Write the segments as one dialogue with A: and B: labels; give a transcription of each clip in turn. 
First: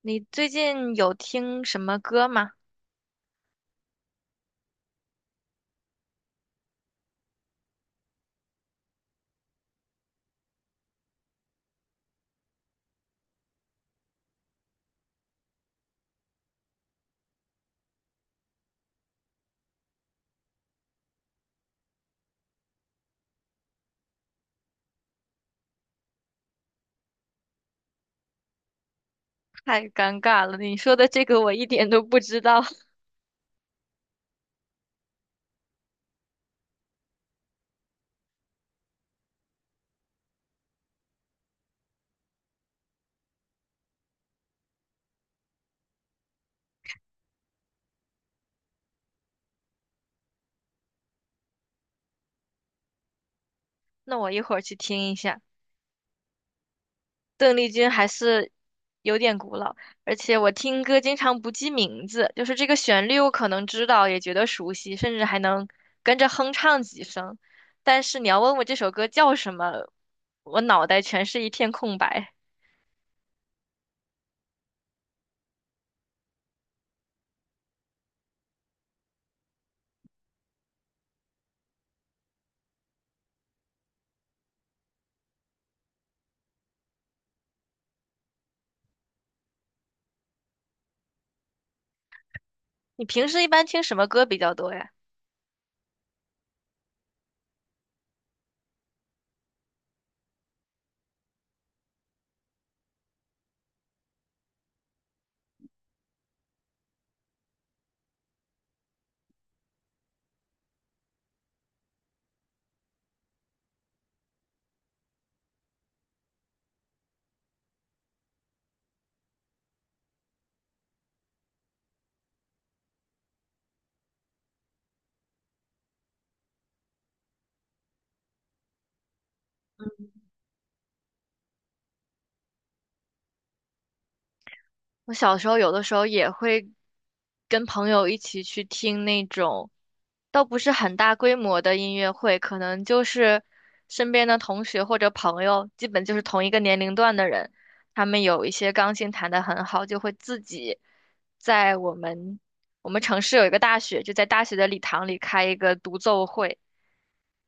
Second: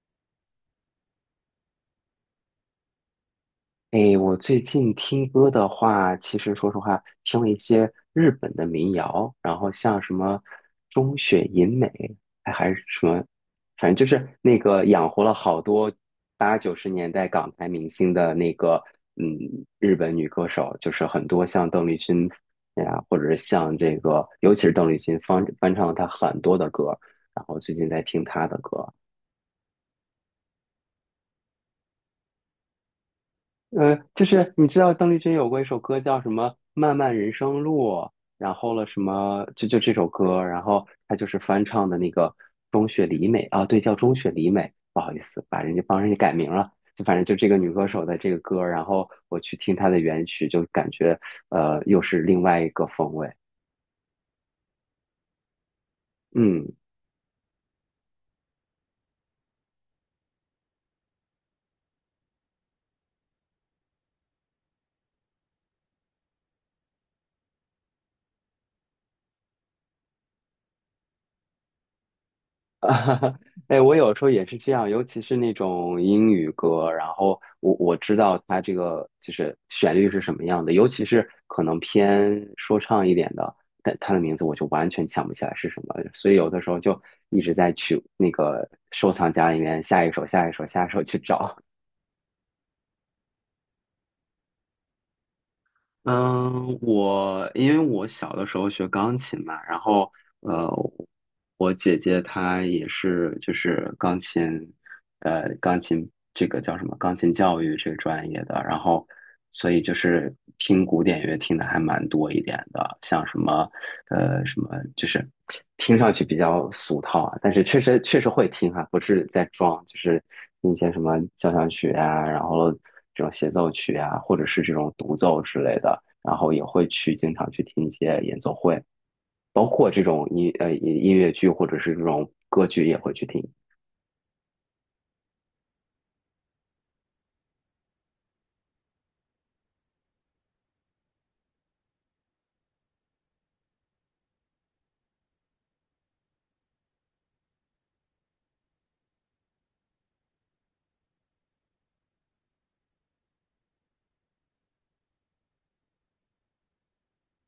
A: 你最近有听什么歌吗？
B: 诶，我最近听歌的话，其实说实话，听了一些日本的民谣，然后像什么中雪银美，哎还是什么，反正就是那个养活了好多八九十年代港台明星的那个，嗯，日本女歌手，就是很多像邓丽君呀，或者是像这个，尤其是邓丽君翻唱了她很多的歌，然后最近在听她的歌。
A: 太尴尬了，你说的这个我一点都不知道。
B: 就是你知道邓丽君有过一首歌叫什么《漫漫人生路》，然后了什么就这首歌，然后她就是翻唱的那个中雪里美啊，对，叫中雪里美，不好意思，把人家帮人家改名了，就反正就这个女歌手的这个歌，然后我去听她的原曲，就感觉又是另外一个风味，
A: 那我一会儿去听一下。
B: 嗯。
A: 邓丽君还是有点古老，而且我听歌经常不记名字，就是这个旋律我可能知道，也觉得熟悉，甚至还能跟着哼唱几声。但是你要问我这首歌叫什么，我脑袋全是一片空白。
B: 啊，哎，我有时候也是这样，尤其是那种英语歌，然后我知道它这个就是旋律是什么样的，尤其是可能偏说唱一点的，但它的名字我就完全想不起来是什么，所以有的时候就一直在去那个收藏夹里面下一首、下一首、下一首去找。
A: 你平时一般听什么歌比较多呀？
B: 嗯，我因为我小的时候学钢琴嘛，然后呃，我姐姐她也是就是钢琴，钢琴这个叫什么？钢琴教育这个专业的，然后所以就是听古典乐听的还蛮多一点的，像什么呃什么，就是听上去比较俗套啊，但是确实会听哈、不是在装，就是听一些什么交响曲啊，然后。这种协奏曲啊，或者是这种独奏之类的，然后也会去经常去听一些演奏会，包括这种音乐剧或者是这种歌剧也会去听。
A: 我小时候有的时候也会跟朋友一起去听那种，倒不是很大规模的音乐会，可能就是身边的同学或者朋友，基本就是同一个年龄段的人，他们有一些钢琴弹得很好，就会自己在我们城市有一个大学，就在大学的礼堂里开一个独奏会，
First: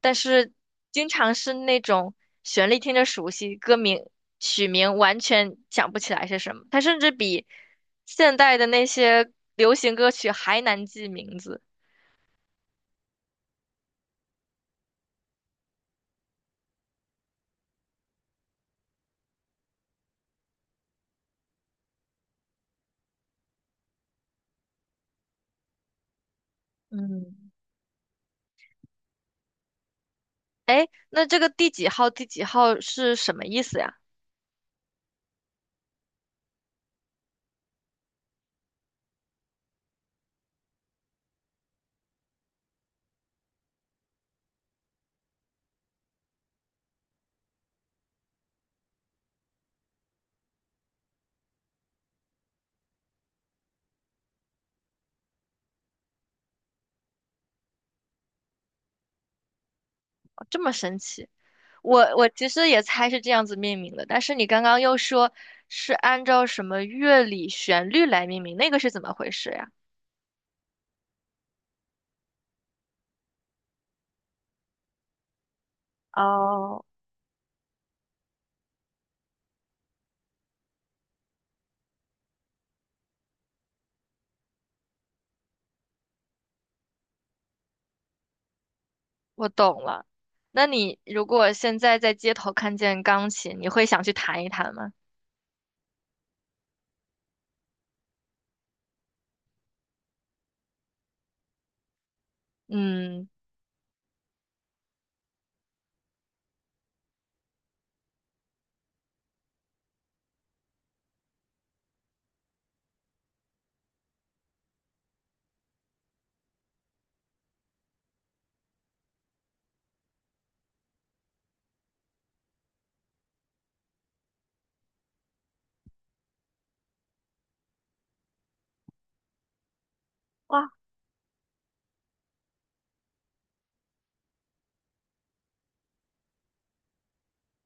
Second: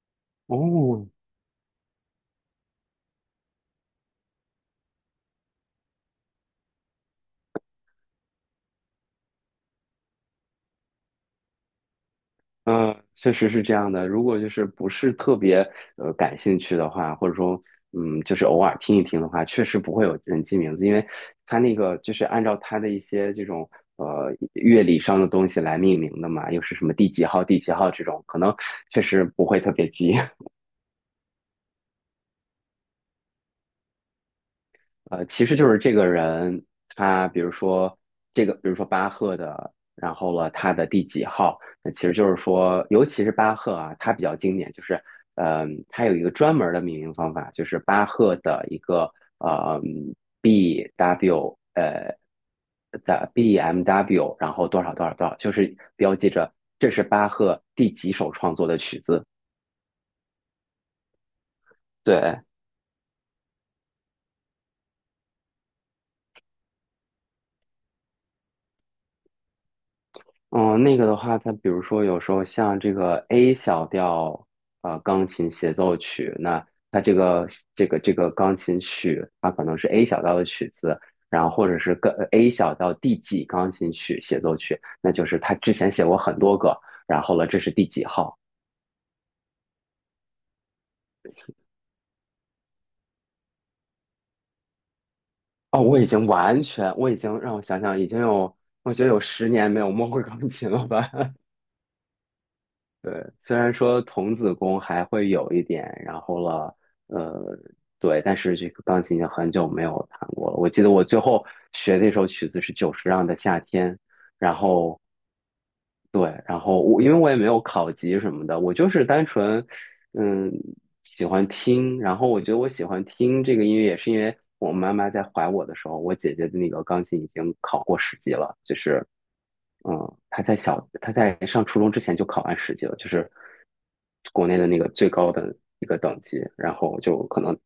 A: 但是
B: 哦，
A: 经常是那种旋律听着熟悉，歌名曲名完全想不起来是什么，它甚至比现代的那些流行歌曲还难记名字。
B: 嗯，确实是这样的。如果就是不是特别感兴趣的话，或者说就是偶尔听一听的话，确实不会有人记名字，因为它那个就是按照它的一些这种乐理上的东西来命名的嘛，又是什么第几号、
A: 嗯。
B: 第几号这种，可能确实不会特别记。
A: 哎，那这个第几号第几号是什么意思呀？
B: 其实就是这个人，他比如说这个，比如说巴赫的，然后了他的第几号，那其实就是说，尤其是巴赫啊，他比较经典，就是，他有一个专门的命名方法，就是巴赫的一个呃 B W 的 B M W，然后多少多少多少，就是标记着这是巴赫第几首创作的曲子，
A: 这么神奇。我
B: 对。
A: 其实也猜是这样子命名的，但是你刚刚又说是按照什么乐理旋律来命名，那个是怎么回事呀？
B: 嗯，那个的话，它比如说有时候像这个 A 小调，钢琴协奏曲，那
A: 哦，
B: 它这个钢琴曲，它可能是 A 小调的曲子，然后或者是跟 A 小调第几钢琴曲协奏曲，那就是他之前写过很多个，然后了，这是第几号？
A: 我懂了。那你如果现在在街头看见钢琴，你会想去弹一弹吗？
B: 哦，我已经完全，我已经让我想想，已经有，我觉得有十年没有摸过钢琴了吧？对，
A: 嗯。
B: 虽然说童子功还会有一点，然后了，呃，对，但是这个钢琴已经很久没有弹过了。我记得我最后学那首曲子是久石让的《夏天》，然后对，然后我因为我也没有考级什么的，我就是单纯，嗯，喜欢听。然后我觉得我喜欢听这个音乐，也是因为我妈妈在怀我的时候，我姐姐的那个钢琴已经考。就是，嗯，
A: 哇。
B: 他在上初中之前就考完10级了，就是国内的那个最高的一个等级，然后就可能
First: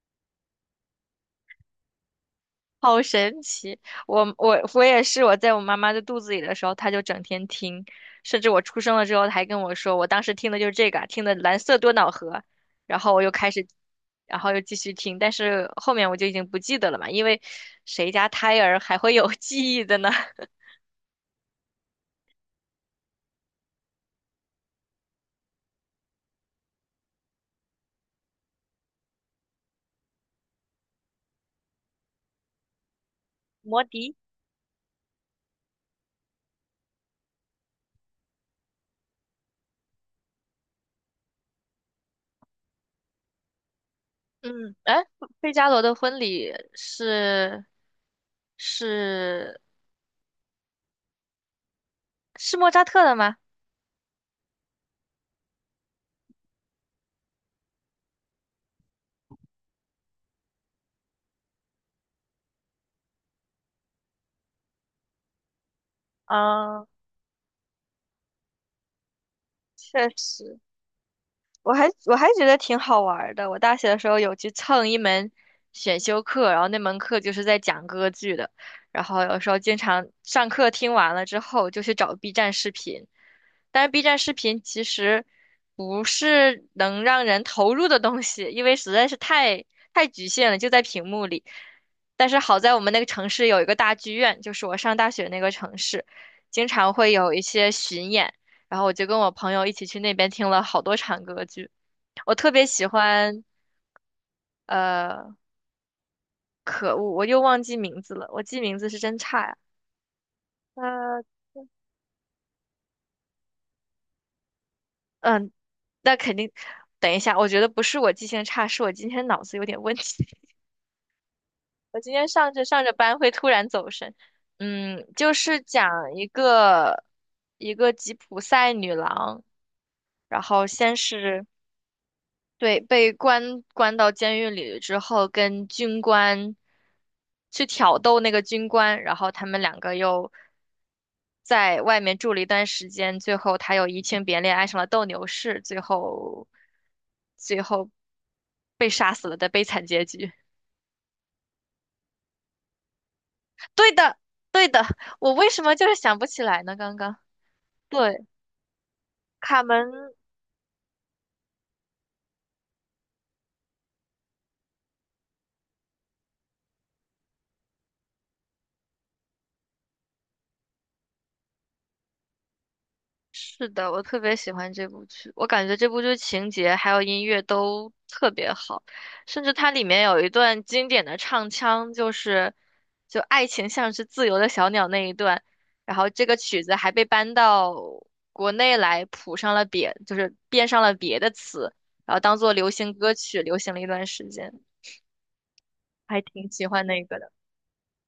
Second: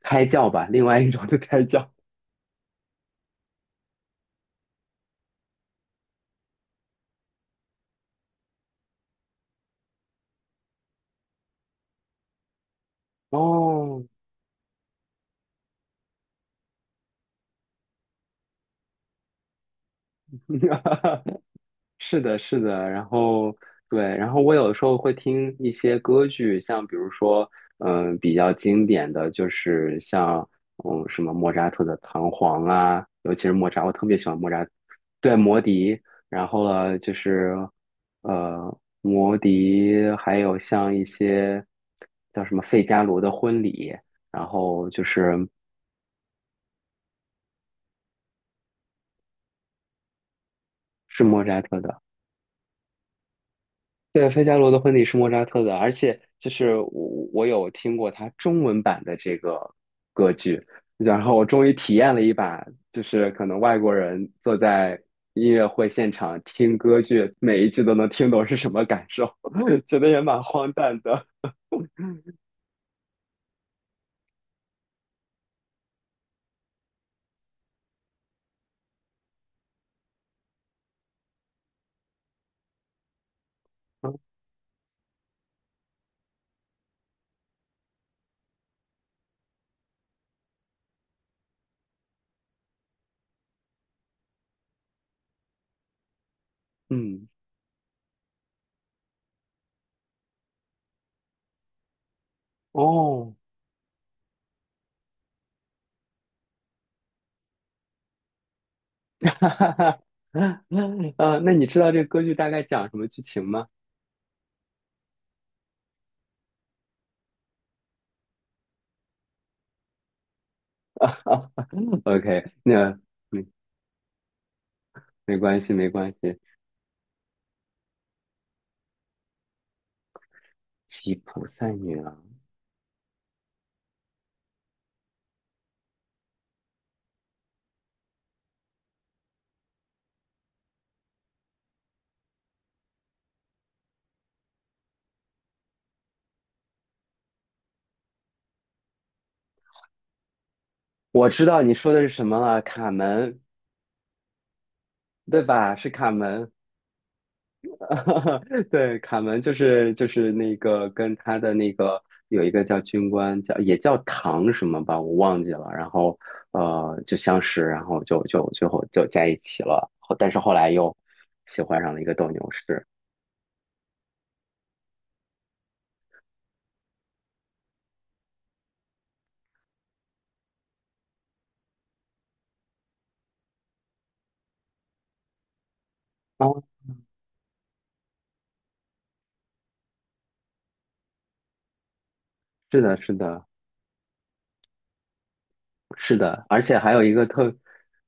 B: 胎教吧，另外一种的胎教。
A: 好神奇！我我也是，我在我妈妈的肚子里的时候，她就整天听，甚至我出生了之后，她还跟我说，我当时听的就是这个啊听的《蓝色多瑙河》，然后我又开始，
B: 哦，
A: 然后又继续听，但是后面我就已经不记得了嘛，因为谁家胎儿还会有 记忆的呢？
B: 是的，是的，然后对，然后我有时候会听一些歌剧，像比如说，比较经典的就是像，什么莫扎特的《唐璜》啊，尤其是莫
A: 摩
B: 扎，我特
A: 笛。
B: 别喜欢莫扎，对，魔笛，然后呢，就是，魔笛，还有像一些叫什么费加罗的婚礼，然
A: 嗯，
B: 后
A: 哎，
B: 就是
A: 费加罗的婚礼是
B: 是莫扎特的。
A: 是莫扎特的吗？
B: 对，费加罗的婚礼是莫扎特的，而且就是我有听过他中文版的这个剧，然后我终于体验了一把，就是可能外国人坐在音乐会现场听
A: 嗯，
B: 歌剧，每一句都能听懂是什么感受，觉
A: 确
B: 得也蛮
A: 实。
B: 荒诞的。
A: 我还觉得挺好玩儿的。我大学的时候有去蹭一门选修课，然后那门课就是在讲歌剧的，然后有时候经常上课听完了之后就去找 B 站视频，但是 B 站视频其实不是能让人投入的东西，因为实在是太局限了，就在屏幕里。但是好在我们那个城市有一个大剧院，就是我上大学那个城市，经常会
B: 嗯，
A: 有一些巡演。然后我就跟我朋友一起去那边听了好多场歌剧。我特别喜
B: 哦，
A: 欢，呃，可恶，我又忘记名字了，我记名字是真 差
B: 哈
A: 呀、
B: 哈哈，
A: 那，
B: 那你知道这个歌剧大概讲什么剧情吗
A: 嗯，那肯定，等一下，我觉得不是我记性差，是我今天脑子有点问题。我今天
B: ？OK，
A: 上着上着
B: 那
A: 班会
B: 没
A: 突然走神。嗯，就
B: 没
A: 是
B: 关系，没
A: 讲
B: 关
A: 一
B: 系，
A: 个吉普赛女郎，然后先
B: 吉
A: 是
B: 普赛女郎。
A: 对，被关到监狱里之后，跟军官去挑逗那个军官，然后他们两个又在外面住了一段时间，最后他又移情别恋，爱上了斗牛士，最后被杀死了的悲惨结局。
B: 我知道你说的是什么了，卡门，
A: 对的，我
B: 对
A: 为什么
B: 吧？
A: 就
B: 是
A: 是
B: 卡
A: 想不起
B: 门，
A: 来呢？刚刚对，
B: 对，卡门就
A: 卡
B: 是就
A: 门。
B: 是那个跟他的那个有一个叫军官叫也叫唐什么吧，我忘记了。然后就相识，然后就最后就在一起了。但是后来又喜欢上了一个斗牛士。
A: 是的，我特别喜欢这部剧，我感觉这部剧情节还有音乐都特别好，甚至它里面有一段经典的唱腔，就是就爱情像是自由的小鸟那一段，然后这个曲
B: 哦，
A: 子还被搬到国内来谱上了别，就是变上了别的词，然后当做流
B: 是
A: 行
B: 的，
A: 歌
B: 是
A: 曲
B: 的，
A: 流行了一段时间，
B: 是
A: 还
B: 的，
A: 挺
B: 而
A: 喜
B: 且
A: 欢
B: 还有
A: 那
B: 一
A: 个
B: 个
A: 的。
B: 特，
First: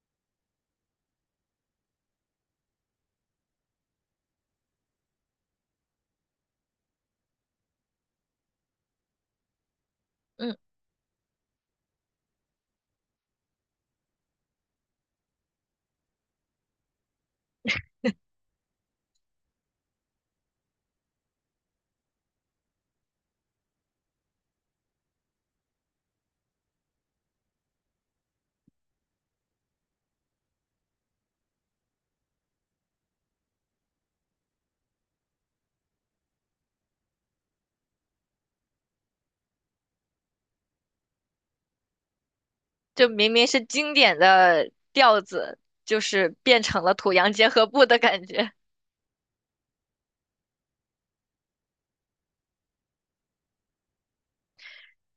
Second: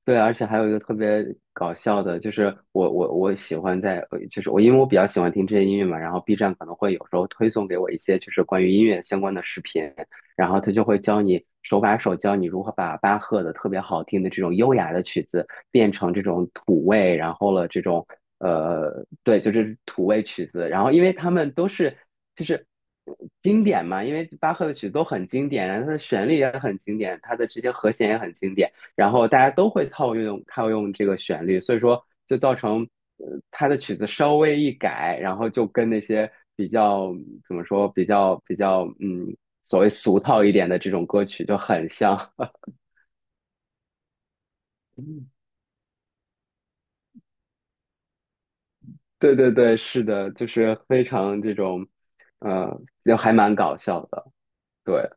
B: 对，而且还有一个特别搞笑的，就是我喜欢在，就是我因为我比较喜欢听这些音乐嘛，然后 B 站可能会有时候推送给我一些就是关于音乐相关的视频，然
A: 嗯，
B: 后他就会教你手把手教你如何把巴赫的特别好听的这种优雅的曲子变成这种土味，然后了这种对，就是土味曲子。然后因为他们都是就是经典嘛，因为巴赫的曲子都很经典，然后它的旋律也很经典，它的这些和弦也很经典，然后大家都会套用套用这个旋律，所以说就造成。他的曲子稍微一改，然后就跟那些比较怎么说，比较所谓俗套一点的这种歌曲就很像。
A: 就明明是经典的调 子，就是变成了土洋结合部的感觉。
B: 对对对，是的，就是非常这种，呃，就还蛮搞笑的。对，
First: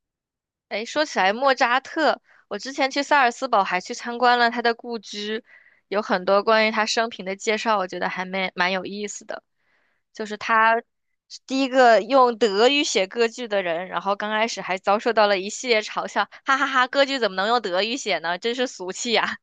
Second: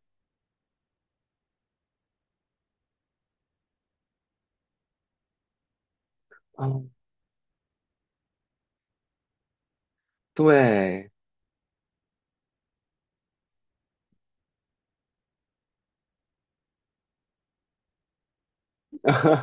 A: 哎，说起来莫扎特，我之前去萨尔斯堡还去参观了他的故居，有很多关于他
B: 嗯，
A: 生平的介绍，我觉得还蛮有意思的。就是他
B: 对，
A: 是第一个用德语写歌剧的人，然后刚开始还遭受到了一系列嘲笑，哈哈哈，歌剧怎么能用德语写呢？真是俗气呀。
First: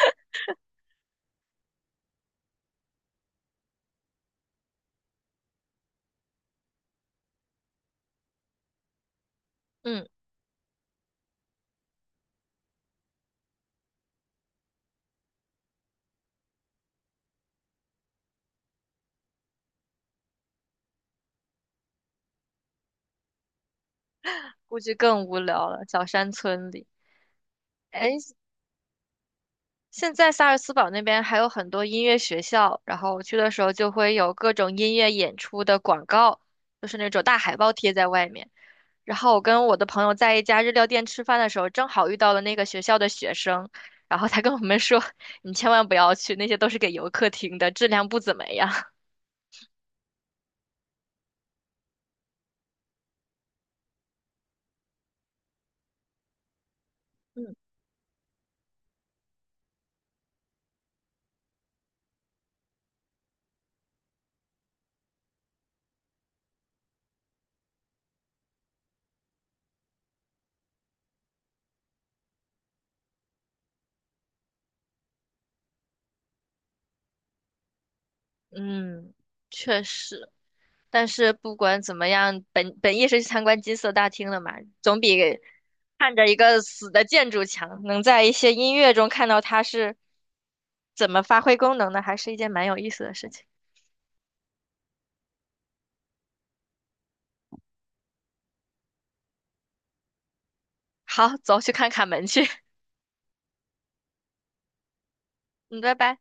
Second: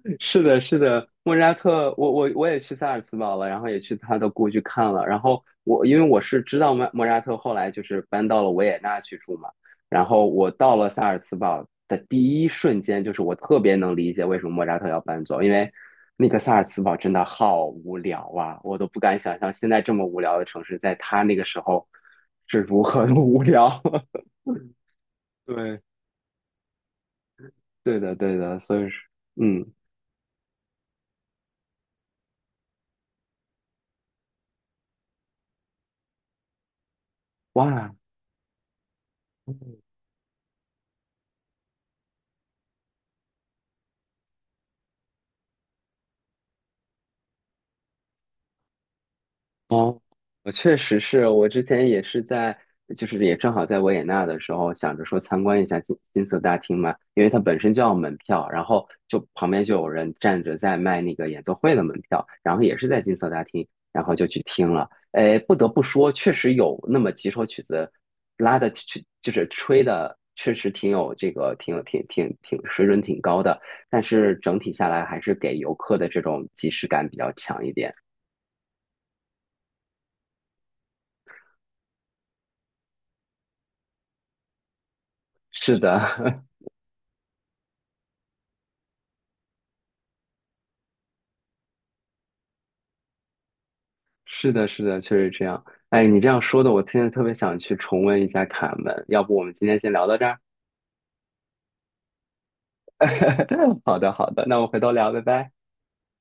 B: 是的，是的，莫扎特，我也去萨尔茨堡了，然后也去他的故居看了。然后我因为我是知道莫扎特后来就是搬到了维也纳去住嘛，然
A: 嗯，
B: 后我到了萨尔茨堡的第一瞬间，就是我特别能理解为什么莫扎特要搬走，因为那个萨尔茨堡真的好无聊啊，我都不敢想象现在这么无聊的城市，在他那个时候是如何的无聊。
A: 估计更无聊
B: 对，
A: 了，小山村里。
B: 对
A: 哎，
B: 的，对的，所以是，嗯，
A: 现在萨尔茨堡那边还有很多音乐学校，然后我去的时候就会有各种音乐演出的广告，就是那种大海报贴
B: 哇。
A: 在外面。然后我
B: 嗯
A: 跟我的朋友在一家日料店吃饭的时候，正好遇到了那个学校的学生，然后他跟我们说：“你千万不要去，那些都是给游客听的，质量不怎么样。”
B: 哦，我确实是我之前也是在，就是也正好在维也纳的时候，想着说参观一下金色大厅嘛，因为它
A: 嗯。
B: 本身就要门票，然后就旁边就有人站着在卖那个演奏会的门票，然后也是在金色大厅，然后就去听了。哎，不得不说，确实有那么几首曲子拉的去，就是吹的，确实挺有这个，挺有挺水准挺高的，但是整体下来还是给游客的这种即视感比较强一点。
A: 嗯，确实。但是不管怎么样，本意是去参观金色大厅的嘛，总比
B: 是
A: 看着一
B: 的。
A: 个死的建筑强。能在一些音乐中看到它是怎么发挥功能的，还是一件蛮有意思的事情。
B: 是的，是的，确实这样。哎，你这样说的，我现在特别想去重温一下《卡门》，要不我们今天先聊到这儿？
A: 好，走去看卡门去，
B: 好的，好的，那我们回头聊，拜拜。
A: 嗯，拜拜。